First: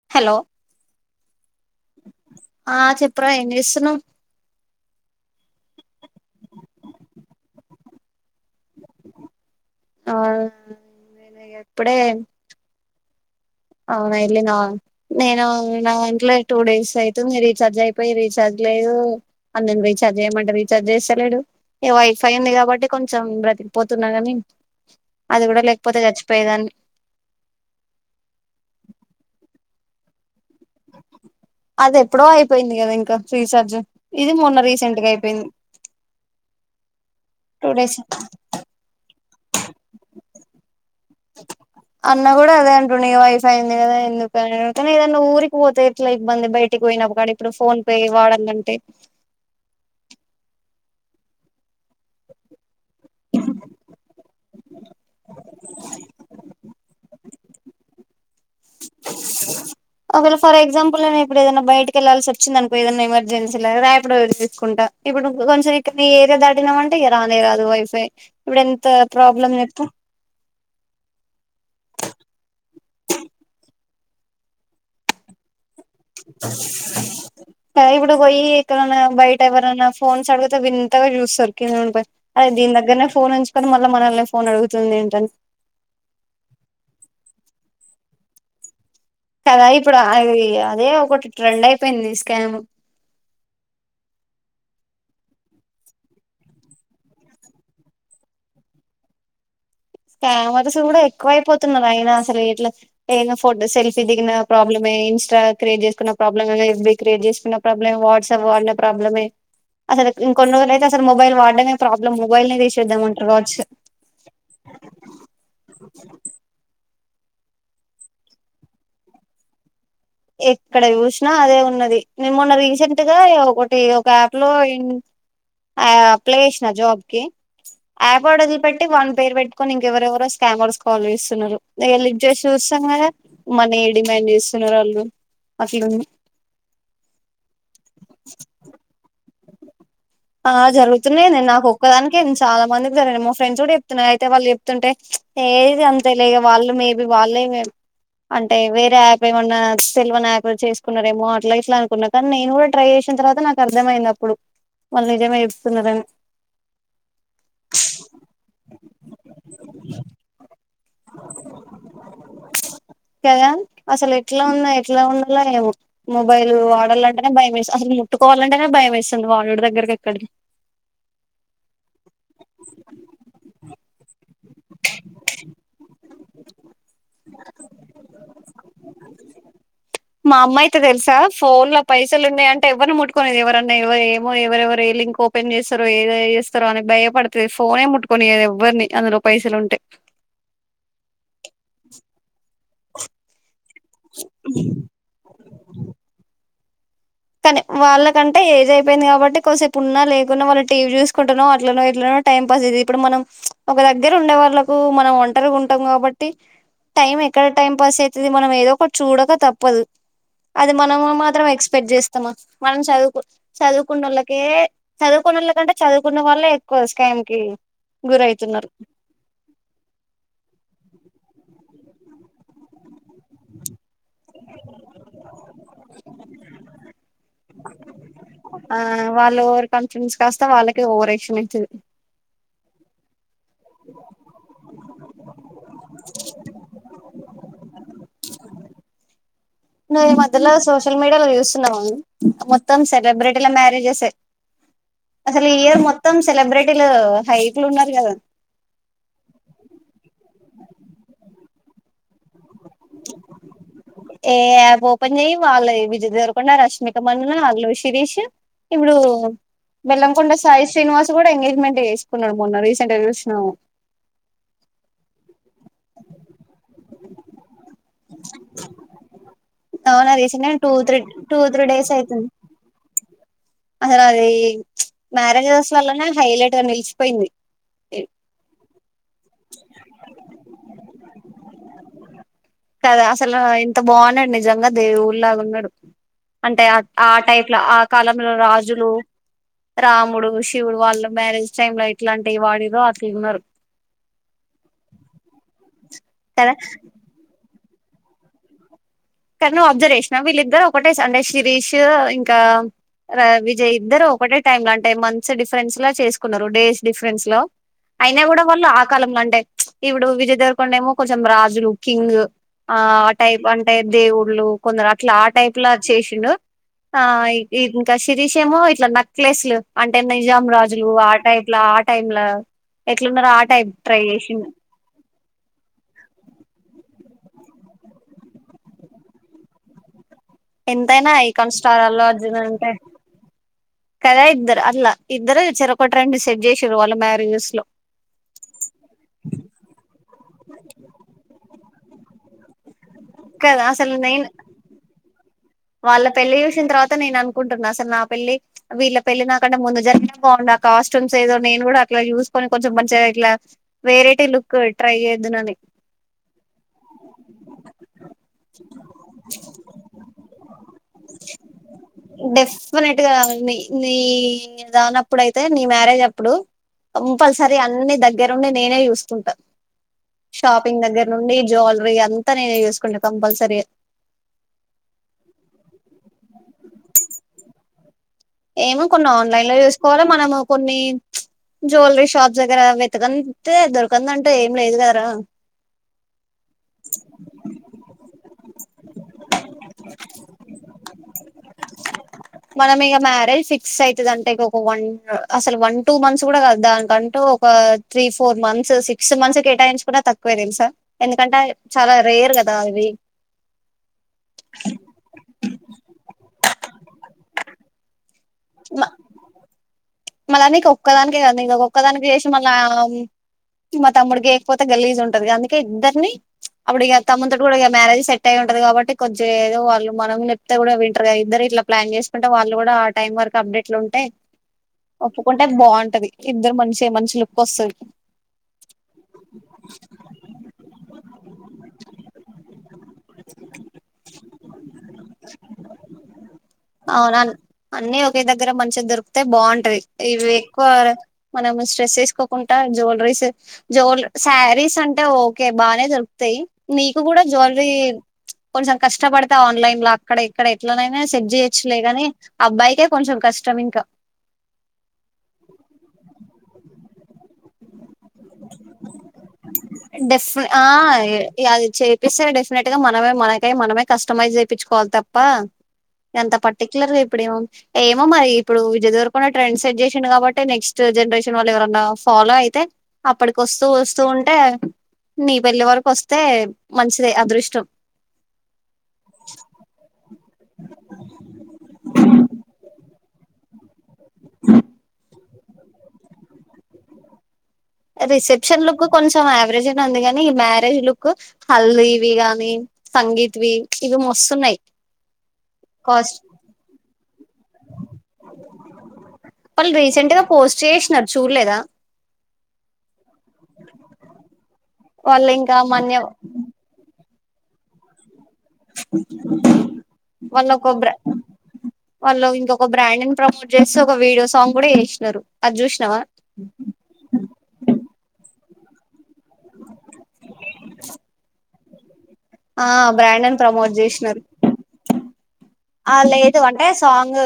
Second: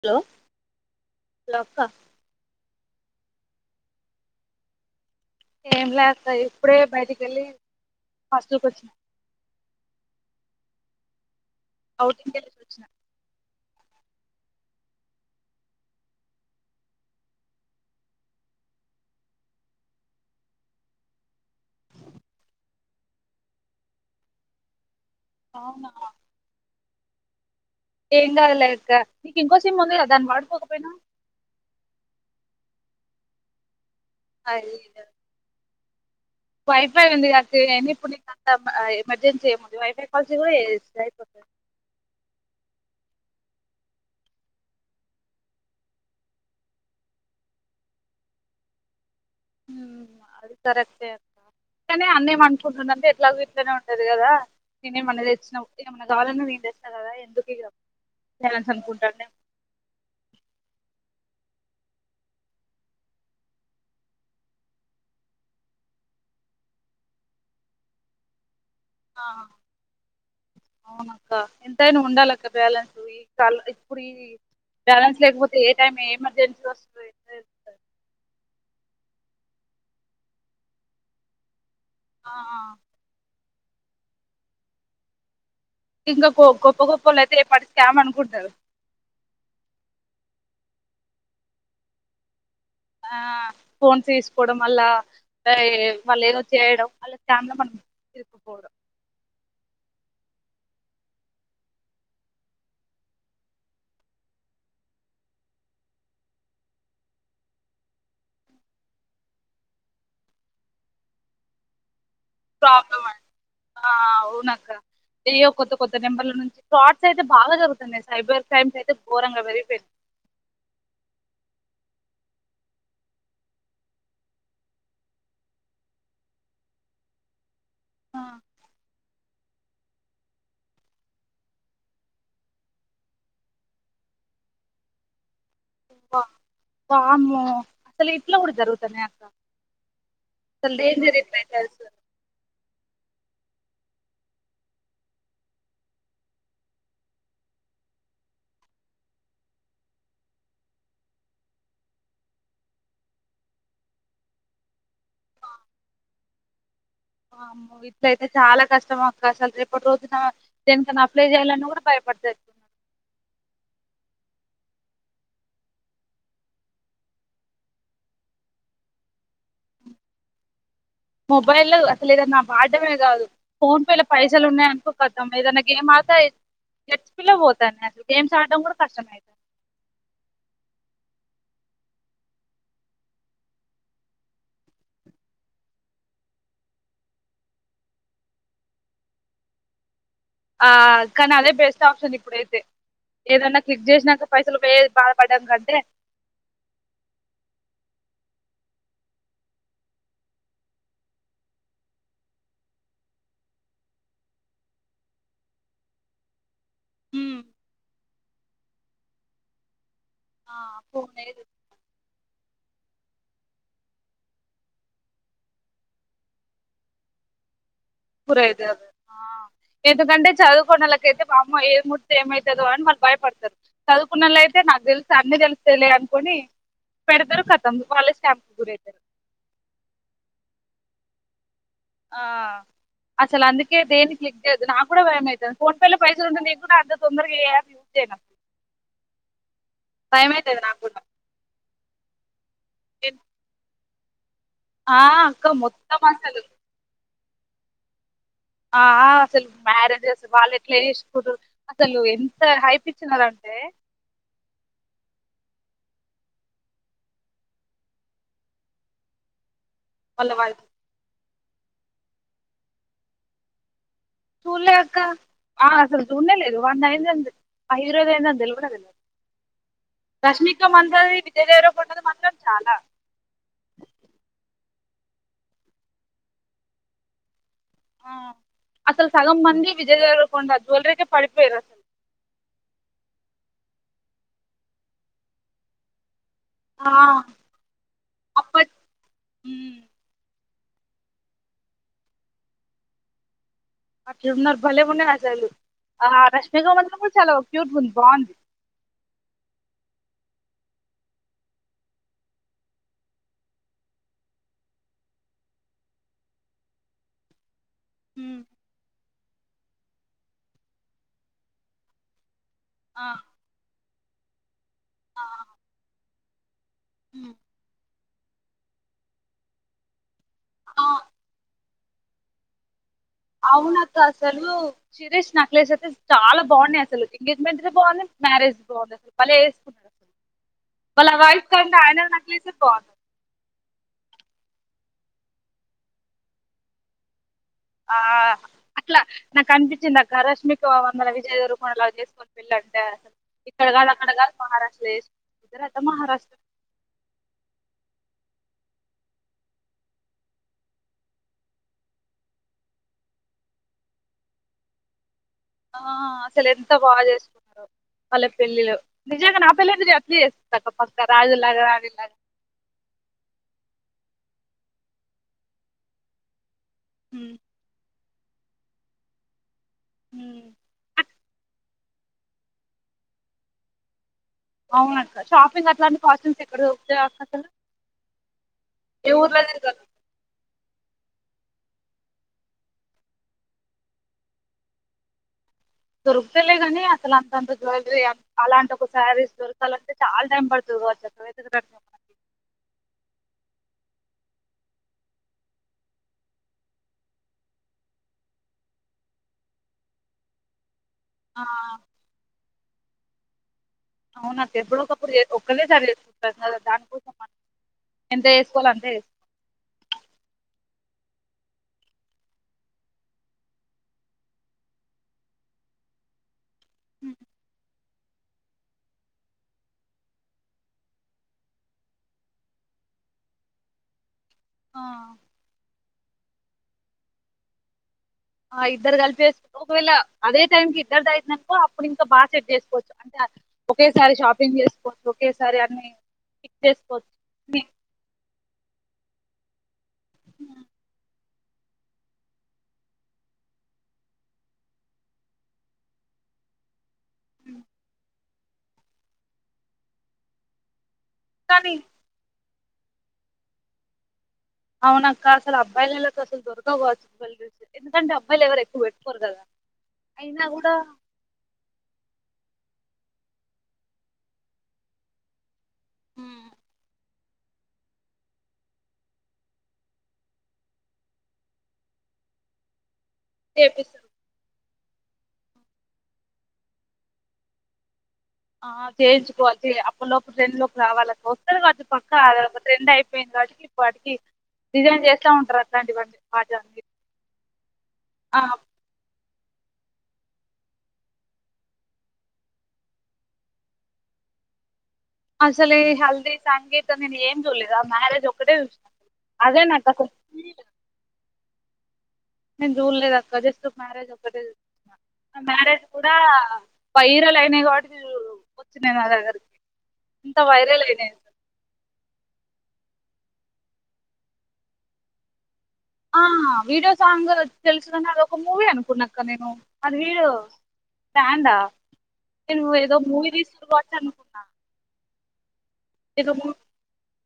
Hello hello అక్క చెప్పు రా ఏం చేస్తున్నావ్ ఏం లే అక్క ఇప్పుడే బయటికి వెళ్ళి హాస్టల్ కి వచ్చిన ఆ ఇప్పుడే అవుటింగ్ తెలిసి వచ్చిన అవునా వెళ్లినవా నేను నా దాంట్ల టూ డేస్ అయితుంది రీచార్జ్ అయిపోయి రీచార్జ్ లేదు అన్నను రీఛార్జ్ చెయ్యమంటే రీఛార్జ్ చేస్తలేడు ఇగ వైఫై ఉంది కాబట్టి కొంచెం బ్రతికిపోతున్నా కాని అది కూడా అవునా లేకపోతే చచ్చిపోయేదాన్ని ఏం కాదులే అక్క నీకు ఇంకో సిమ్ము ఉంది కదా దాన్ని వాడుకోకపోయినా అది ఎప్పుడో అయిపోయింది కదా ఇంకా ఫ్రీచార్జ్ ఇది మొన్న అది రీసెంట్ గా అయిపోయింది వైఫై ఉంది కదక్కా టూ ఏంది డేస్ ఇప్పుడు నీకు అంత ఎమర్జెన్సీ అ వైఫై కాల్సీ కూడా చేసుకో ఇప్పుడు నీ వైఫై ఉంది కదా ఎందుక ఏదన్నా ఊరికి పోతే ఇట్లా ఇబ్బంది బయటికి పోయినప్పుడ ఇప్పుడు ఫోన్ పే పే వాడాలంటే హ అది కరెక్టే అక్క కానీ అన్న ఏమనుకుంటున్నాడు అంటే ఎట్లాగూ ఇంట్లోనే ఉంటది కదా నేనేమన్నా తెచ్చినవ్ ఏమన్న కావాలని నేను తెస్తే కదా ఎందుకు ఇగ అనుకుంటాండేమో అసలు ఫర్ ఎగ్జాంపుల్ నే ఇప్పుడు ఏదైనా బయటకి వెళ్లాల్సి వచ్చింది అనుకో ఏదన్నా ఎమర్జెన్సీలా రేపుడు తీసుకుంట ఇప్పుడు నువ్వు కొంచెం ఇక్కడ ఇగ దాటినమంటే ఇగ రానే రాదు వైఫై ఇప్పుడు ఎంత ఆ ప్రాబ్లం చెప్పు అవునక్క ఎంతైనా ఉండాలి అక్క బ్యాలెన్స్ [unintelligible] బ్యాలెన్స్ లేకపోతే ఏ టైం ఏ ఎమర్జెన్సీ వస్తది ఆ ఇప్పుడు పోయి న్నా బయట ఎవరనా ఫోన్స్ అడిగితే వింతగా చూస్తారు కింది నుండి ఆ పై ఆ. దీని దగ్గరనే ఫోన్ ను ఉంచు కొని మళ్ళీ మనల్ని ఫోన్ అడుగుతుంది ఏంటని ఇంకా గో గొప్ప గొప్పళ అయితే ఏ పార్టీ స్కామ్ అనుకుంటురు కదా ఇప్పుడు అది అదే ఒకటి ట్రెండ్ అయిపోయింది స్కామ్ ఆ ఫోన్స్ తీసుకోవడం వల్ల తాయే వాళ్ళు ఏదో చేయడం వాళ్ల స్కామ్లం అనుకుంటారు ఇకుపోడం కెమెరాస్ కూడా ఎక్కువ అయిపోతున్నారు అయినా అసలు వీట్లో ఏనా ఫోటో సెల్ఫీ దిగిన ప్రాబ్లమ్ ఇన్స్టా క్రియేట్ చేసుకున్న ప్రాబ్లమ్ ఎస్ బి క్రియేట్ చేసుకున్న ప్రాబ్లమే వాట్సాప్ వాడిన ప్రాబ్లమే అసలు ఇంకొన్ని రోజులు అయితే అసలు మొబైల్ వాడడమే ప్రాబ్లమ్ మొబైల్ ప్రాబ్లం తీసేద్దామంటారు వాచ్ డియో కొత్త కొత్త నెంబర్ల నుంచి రాట్స్ అయితే బాగా జరుగుతున్నాయి సైబర్ క్రైమ్స్ అయితే ఘోరంగా పెరిగిపోయింది ఎక్కడ చూసినా అదే ఉన్నది నేను మొన్న రీసెంట్ గా ఒకటి ఒక యాప్ లో ఆయా అప్లై చేసిన జాబ్ కి ఆ, యాప్ ఆర్డర్లు పెట్టి వాన్ పేర్ పెట్టుకుని ఇంకెవరెవరో స్కామర్స్ కాల్ చేస్తున్నారు నేను లిఫ్ట్ చేసి చూస్తే చన్నగా మన ఏ డిమాండ్ చేస్తున్నారు వాళ్ళు అట్లుంది వా వామ్మో అసలు ఇట్లా కూడా జరుగుతనే అంత ఆ జరుగుతున్నా నేను నాకు అసలు ఒక్కదాకే నేను చాలా మందికి జరిగను ఫ్రెండ్స్ కూడా చెప్తున్నారు అయితే వాళ్ళు చెప్తుంటే ఏది అంతే లే వాళ్ళు మేబీ వాళ్ళే అంటే వేరే యాప్ ఏమన్నా సెల్వన్ యాప్ చేసుకున్నారేమో అట్లా ఇట్లా అనుకున్నా కానీ నేను కూడా ట్రై చేను వచ్చిన తర్వాత నాకు అర్థమయింది అప్పుడు మళ్ళు నిజమే ఇస్తున్నారని వామ్మో ఇట్ల అయితే చాలా కష్టం అక్క అసలు రేపటి రోజున దేనికన్నా అప్లై చేయాలని కూడా భయపడుతది కదా అసలు ఎట్లా ఉన్నా ఎట్లా ఉండలో ఏమో మొబైల్ వాడాలంటేనే భయం వేస్తుంది అసలు ముట్టుకోవాలంటేనే భయం వేస్తుంది వాడుడు దగ్గరకి ఎక్కడికి మొబైల్ అసలు ఏదన్నా వాడడమే కాదు ఫోన్ పేలో పైస పైసలు ఉన్నాయ అనుకో కతం ఏదనా గేమ్ ఆతా గచ్చి పిల్ల పోతానే అసలు గేమ్స్ ఆడడం కూడా కష్టమైంది మా అమ్మ అయితే తెల్సా ఫోన్ లో పైసలు ఉన్నాయి అంటే ఎవరిని ముట్కునేది ఎవరన్నా ఎవరు ఏమో ఎవరెవరు ఏ లింక్ ఓపె చేస్తారో ఏద చేస్తారు అని భయపడుతుంది ఫోనే ముట్టుకొనిది ఎవ్వరిని అందులో పైసలు ఉంటే ఆ కానీ అదే బెస్ట్ ఆప్షన్ ఇప్పుడైతే ఏదనా లిఫ్ట్ చేసినాక పైసలు పోయ బాధపడ్డానికంటే కానీ వాళ్ళకంటే ఏజ్ అయిపోయింది కాబట్టి కొసేపు ఉన్నా లేకున్నా వాళ్ళు టీవీ చూసుకుంటునో అట్లనో ఇట్లనో టైం పాస్ అది ఇప్పుడు మనం ఒక దగ్గర ఉండే వాళ్ళలకు మనం ఒంటరిగా ఉంటాం కాబట్టి టైం హ్మ్. ఎక్కడ టైం పాస్ అయితది మనం ఏదో ఒకటి చూడక తప్పదు ఆ! అది మనం ఫోనే మాత్రం ఎక్స్పెక్ట్ చేస్త మనం చదువుకు చదువుకున్న వాళ్ళకే చదువుకోనోళ్ళ కంటే చదువుకున్న వల్ళ ఎక్కువ స్క కి గురవుతున్నారు [unintelligible] అ ఎందుకంటే చదువుకొనోలకైతే పాపం ఏ ఏమవుతుందో అని వాళ్ళు భయపడతారు చదువుకున్నల అయితే నాకు తెలుసు అన్ని తెలుస్తేలే అనుకుని పెడతారు కటతం ఆ వాళ్ళు ఓవర్ కాన్ఫిడెన్స్ కాస్తే వాళ్ళకి ఓవర్ ఎక్షన్ అవుతుది ఆ అసలు అందుకే దేని క్లిక్ చేయెద్దు నా కూడా భయం అయితది ఫోన్పేలో పైసలు ఉంటుంది నేను కూడా అంత తొందరగా ఏ యాప్ యూస్ చేయను నువ్వు ఈ భయం మధ్యలో అవుతుంది నాకు సోషల్ కూడా మీడియా లో చూస్తున్నావా మొత్తం నేను, సెలబ్రిటీల మ్యారేజెస్ ఆ అసలు అక్క ఈ ఇయర్ మొత్తం అసలు సెలబ్రిటీలు హైప్ లో ఉన్నారు కదా ఆ అసలు మ్యారేజెస్ వాళ్ళు ఎట్లా చేసుకునుర్రు అసలు ఎంత హైపచ్చు ఉన్నది [inaudible] ఏ యాప్ ఓపెన్ చెయ్యి వాళ్ళు విజయదేవరకొండ రష్మికమండన అల్లు శిరీష్ ఇప్పుడు వాళ్ళ బెల్లంకొండ వాళ్ళకి సాయి శ్రీనివాస్ కూడా ఎంగేజ్మెంట్ వేసుకున్నాడు మొన్న రీసెంట్గా చూసినాము చూల్లే అక్క ఆ అసలు చున్నేలేదు లేదు వాన్ ది ఐంది అని ఆ హీరో ది ఐంది అని తేల్వనే తెలియలేదు అవునా రీసెంట్ గా Rashmika two three Mandana two three days Vijay Deverakonda the అయితుంది మాత్రం చాలా అసలు అది చ్ మ్యారేజెస్ వల్లనే హైలైట్ గా నిలిచిపోయింది ఆ అసలు సగం మంది విజయదేవరకొండ జ్యువెలరీ కే పడిపోయిర అసలు కదా అసలు ఇంత బాగున్నాడు నిజంగా దేవుడు లాగా ఉన్నాడు అంటే ఆ టైప్ లో ఆ కాలంలో అప్పటి రాజులు ఉమ్ రాముడు శివుడు వాళ్ళు మ్యారేజ్ టైమ్ లో ఇట్లాంటివి వాడిర్రో అట్లా ఉన్నారు అట్లా ఉన్నారు భలే ఉన్నారు అసలు కదా రష్మిక మండన కూడా చాల క్యూట్ గుంది బాగుంది కానీ నువ్వు అబ్జర్వేషిన వీళ్ళిద్దరు ఒకటే సండే శిరీష్ ఇంకా విజయ్ ఇద్దరు ఒకటే టైమ్ లో అంటే మంత్స్ డిఫరెన్స్ లా చేసుకున్నారు డేస్ డిఫరెన్స్ లో అయినా కూడా ఉమ్ వాళ్ళు ఆ కాలంలో అంటే చ్ ఇప్పుడు విజయదేవరకొండ ఏమో కొంచెం రాజులు కింగ్ ఆ ఆ టైప్ అంటే దేవుళ్ళు కొందరు అట్లా ఆ టైప్ లా చేసిండు ఆ ఉమ్ ఇంకా అల్లు శిరీష్ ఏమో ఇట్లా నక్లెస్ లు అంటే నిజాం రాజులు ఆ టైప్ లో ఆ టైం లో అవునక్క అసలు శిరేష్ నక్లేష్ అయితే చాలా బాగున్నాయి అసలు ఎంగేజ్మెంట్ బాగుంది మ్యారేజ్ బాగుంది అసలు పలే వేసుకున్నారు ఎంతైనా icon star Allu Arjun necklace a అంటే బాగుంది కథా ఇద్దరు అట్లా ఇద్దరు చెరకుటి ట్రెండ్ సెట్ చేసారు వాళ్ళ మ్యారేజ్ ఆ అట్లా నాకు అనిపించింది రష్మకమండన విజయ దేవర అలా చేసుకోని పెళ్ళి అంటే అసలు కదా ఇక్కడ కాదు అసలు అక్కడ నేను కాదు మహారాష్ట్ర కుదరదా వాళ్ళ పెళ్లి చూసిన తర్వాత నేను అనుకుంటున్నా అసలు నా పెళ్ళి వీళ్ళ పెళ్ళినాకంటే ముందు జరిగిన బాగుండు కాస్ట్యూమ్స్ ఏదో నేను కూడా అట్లా చూసుకొని కొంచెం మంచిగా ఇట్లా వెరైటీ లుక్ ట్రై చే ఆ అసలేంత బాగా చేసుకున్నారో వాళ్ళ పెళ్ళిళ్ళు నిజంగా నా పెళ్లింక అట్ చేసుకుంటక్క ఫస్ట్ రాజుల్లాగ రాణిల్లాగ డెఫినెట్ గా నీ నీ దానప్పుడయితే నీ మ్యారేజప్పుడు కంపల్సరీ అన్ని దగ్ దగ్గరుండి నేనే చూసుకుంటా షాపింగ్ దగ్గర్ నుండి జ్యువెలరీ అంతా నేనే చూసుకుంటా కంపల్సరీగా అవునక్క షాపింగ్ అట్లాంటి కాస్ట్యూమ్స్ ఎక్కడ దొరుకుతాయ్ అక్క అసలు ఏమో కొన్ని ఏ ఊర్లో ఆన్లైన్ లో తిరగాలి చూసుకోవాలే మనము కొన్ని. ప్చ్ జ్యువెలరీ షాప్స్ దగ్గర వెతకంతే దొరకందంటు ఏం లేదు గదారా. దొరుకుతయిలే గాని. అసలు అంతంత జ్యవెలరీ, అలాంటి ఒక శారీస్ దొరకాలంటే చాలా టైం పడ్తది. వాట్సాప్ వెతికితే దోరకనీ ఒక మంచి మనం ఇగ మ్యారేజ్ ఫిక్స్ అయితది అంటే. ఇంక్కోక ఒక వన్ అసలు వన్ టూ మంత్స్ గూడా గాదు. దానికంటూ ఒక three four months six months కేటాయించుకున్నా తక్కువే తెల్సా. ఎందుకంటే ఆ చాలా రేర్ కదా ఇవి అవునక్క ఎప్పుడో ఒకప్పుడు చే ఒక్కలేసారి చేసుకుంటాం కదా దానికోసం మనం ఎంత చేసుకోవాలో అంతేచేస్ మళ్ళ నీకు ఒక్కదానికే గద్నే. ఇగ ఒక్కదానికి చేసి మళ్ళా. మా తమ్ముడికి ఏయకపోతే గలీజ్ ఉంటది. అందుకే ఇద్దర్ని అప్పుడు. ఇగ హ్మ్. తమ్మున్ తోని గూడా మ్యారేజ్ సేట్ టై ఉంటది కాబట్టి. కొంచెం ఏదో వాళ్ళు మనం నేప్తే గూడా వింటారుగా ఇద్దరు ఇట్లా ప్లాన్ చేసుకుంటే. వాళ్ళు కూడా ఆ టైం వర్ వర్క్ అప్డేట్ ల ఉంటే ఆ ఒప్పుకుంటే బావుంటది. ఇద్దరు మంచిగా మంచి లుక్ వస్తది. ఆ ఇద్దరు కలిపేసు ఒకవేళ అదే టైంకి ఇద్దరిదైందనుకో. అప్పుడు ఇంకా బాగా సేట్ చేసుకోవచ్చు. అంటే ఒకేసారి షాపింగ్ చేసుకోవచ్చు. ఒకేసారి అన్ని పిక్ చేసుకోవచ్చు అవునాన్ ని- అన్నీ ఒకే దగ్గర మంచిగా దొరుకుతే బావుంటది. ఇవి ఎక్కువ ఉమ్. మనం స్ట్రెస్ తీసుకోకుంటా. జ్యుల్రీస్ జ్యూల్ శారీస్ అంటే ఓకే బానే దొరుకుతయ్ యి నీకు కూడా జ్యుల్రీ. ప్చ్ కొంచెం కష్టపడతే ఆన్లైన్ ల అక్కడ ఇక్కడ ఎట్లనైనా స్ ట్ కానీ జెయ్యొచ్చులేగాని. అబ్బాయికే కొంచెం కష్టం ఇంకా. అవునక్క అసలు అబ్బాయిలలకు అసలు దొరకవ్ కావచ్చు. జుల్రిస్ ఎందుకంటే అబ్బాయిల్ ఎవరు ఎక్కువ పెట్టుకోరు గద. డెఫ్ ఆ ఏ ఇగ అది చేపిస్తనే డెఫినెట్ గా మన్ నమే మనకై మనమే కస్టమైజ్ చెపిచ్చుకోవాల్ తప్ప. ఎంత ఉమ్, పర్టిక్యులర్గా ఇప్ ప్పుడేమో ఏమో మరి ఇప్పుడు విజయదెవరకొండ ట్రెండ్ సెట్ చేసిండు కాబట్టి. నెక్స్ట్ జనరేషన్ వాళ్ళెవరన్నా ఫా ఫాలో అయితే అప్పటికొస్తూ వస్తూ చేపిస్తారు ఉంటే. నీ పెళ్లి వరకోస్తే మంచిదే అదృష్టం. ఆ చేయించుకోవాలి చీ అప్పట్లోపు ట్రెండ్ లోకి రావాల వస్తది కావచ్చు. పక్క అదొక ట్రెండ్ అయిప్ పోయిన్ గాబట్టికి. ఇపాటికి డిజైన్ చేస్తా ఉంటారట్లాంటివన్నీ ఆ రిసెప్షన్ లుక్ కొంచెం యావరేజ్గ్నే ఉంది గన్ ని మ్యారేజ్ లుక్. హల్దీవి గాని. సంగీత్ వి ఇవి మోస్తున్నాయ్. అసలు ఈ హల్ది సాంగీత్ ఆన్ నేన్ ఏం చూల్లేరా మ్యారేజ్ ఒక్కటే చూసిన. అదేనాకస్సల్ వీల్ లేదా నేన్ జూల్లేద్ అక్క జస్ట్ మ్యారేజ్ ఒక్కటే చూసిన. వాళ్ళు ఆ ఇంకా మ్యారేజ్ మన్య గూడా వైరల్ అయినయ్ కాబట్టి ధియురూ వాళ్ళోక వైరల్ బ్రా అయినాయి వాల్లో ఇంకొక బ్రాండేన్ ప్రమోట్ చేస్తు ఒక వీడియో సాంగ్ గూడా చేష్నరు. ఆ వీడియో సాంగ్ తెలుసుగని. అది ఒక మూవీ అనుకున్న. కన్ నేను అది వీడియో బ్రాండ నేను ఆ ఏదో బ్రాండ్ మూవీ అని తీస్తుర్రు ప్రమోట్ గావచ్చు. చేసినారు అనుకున్నా ఆ ఏదో లేదు మూవీ అంటే సాంగ్.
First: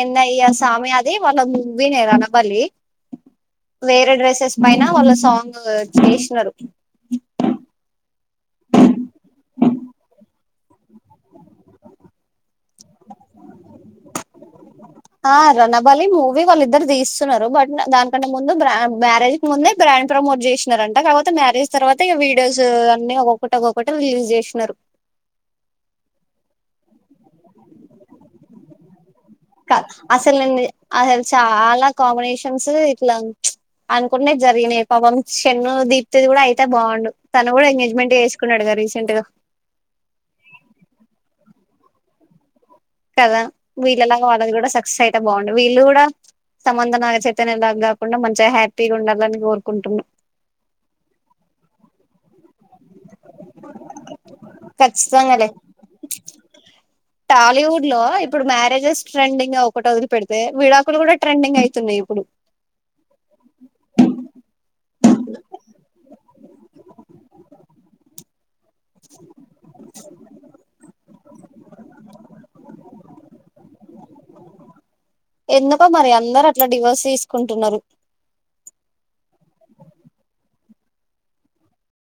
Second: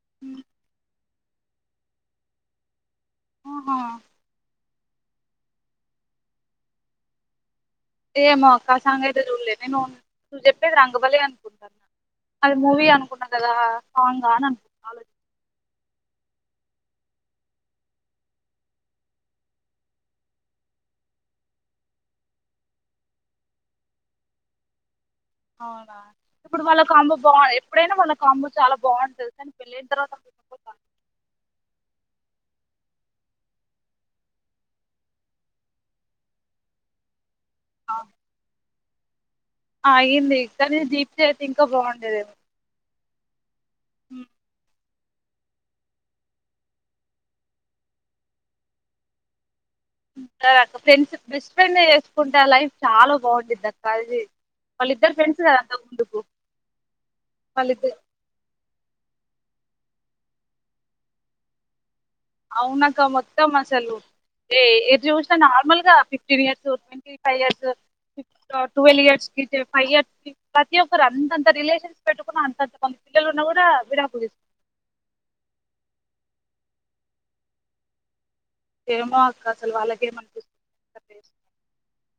ఎందయ సామి అద్ ది వాళ్ళ మువ్వినే రనబలి వేరే డ్రెస్సెస్ బైన వాళ్ళ సాంగ్ చేష్నారు. ఏమోక్క ఆ సాంగయితే చూలే నేను నువ్వు చెప్పేది. రంగబలే అనుకుంటాన్నా. అది మూవీ అనుకున్న గదా. సాంగా అని అనుకు ఆలోచి వాళ్ళీ ఈ మూవీ వాళ్ళిద్దరు తీస్తున్నారు. బట్ ద దానికంటే ముందు. బ్రాన్ మ్యారేజ్ కి ముందే బ్రాండ్ ప్రమోట్ చేస్నార్ రంట కాపోతే మ్యారేజ్ తర్వాత ఇగ వీడియోస్, అన్ని ఒక్కొక్కటి, ఒక్కొక్కటి రిలీజ్ చేస్నారు. అవునా ఇప్పుడు వాళ్ళ కాంబో బావ్, ఎప్పుడైనా వాళ్ళ కాంబో చాలా బావుంటది. కా అస్సలిండి అహాలు చాలా కాంబినేషన్సు ఇట్లా ప్చ్ అనుకుంట్నే జరిగినాయి. పాపం షన్ను, దీప్తిది గూడా అయితే బావుండు. తను గూడా ఎంగేజ్మెంట్ చేసుకున్నాడుగా. రీసెంట్ గా ఆయింది కానీ దీప్తి ఐతే ఇంకా బాగుండేదేమో కదా వీళ్ళలాగా ఉమ్, వాళ్ళది కూడా స క్స్ అయితే బాగుండు వీళ్ళు కూడా సమంత నాగ చైతన్య లాగ కాకుండా మంచిగా హ్యాపీగా ఉండాలని కోరుకు కదక్కా ఫ్రెండ్స్ బెస్ట్ ఫ్రెండ్నే చేసుకుంటే ఆ లైఫ్ చాలా బాగుండిదక్క అది వాళ్ళిద్దరు ఫ్రెండ్స్ ఖచ్చితంగాలే కదా అంతకముందుకు టాలీవుడ్ లో ఇప్పుడు మ్యారేజెస్ ట్రెండింగా ఒకటి వదిలి పెడితే విడాకులు కూడా ట్రెండింగ్ ఐతున్నై అవునక్క మొత్తం అసలు ఏ ఏది చూసిన నార్మల్గా fifteen years twenty five years ఫిఫ్ ఆ టువెల్ ఇయర్స్ కి తే ఫైవ్ ఇయర్స్ కి ప్రతి ఒక్కరు అంతంత రిలేషన్స్ పెట్టుకున్న అంతంత మంది పిల్లలు ఉన్నా కూడా ఆ విడాకులు తీ ఎందుకో మరి అందరూ అట్లా డివోర్స్ తీసుకుంటున్నారు ఏమో అక్క అసలు వాళ్ళకేమనిపిస్తు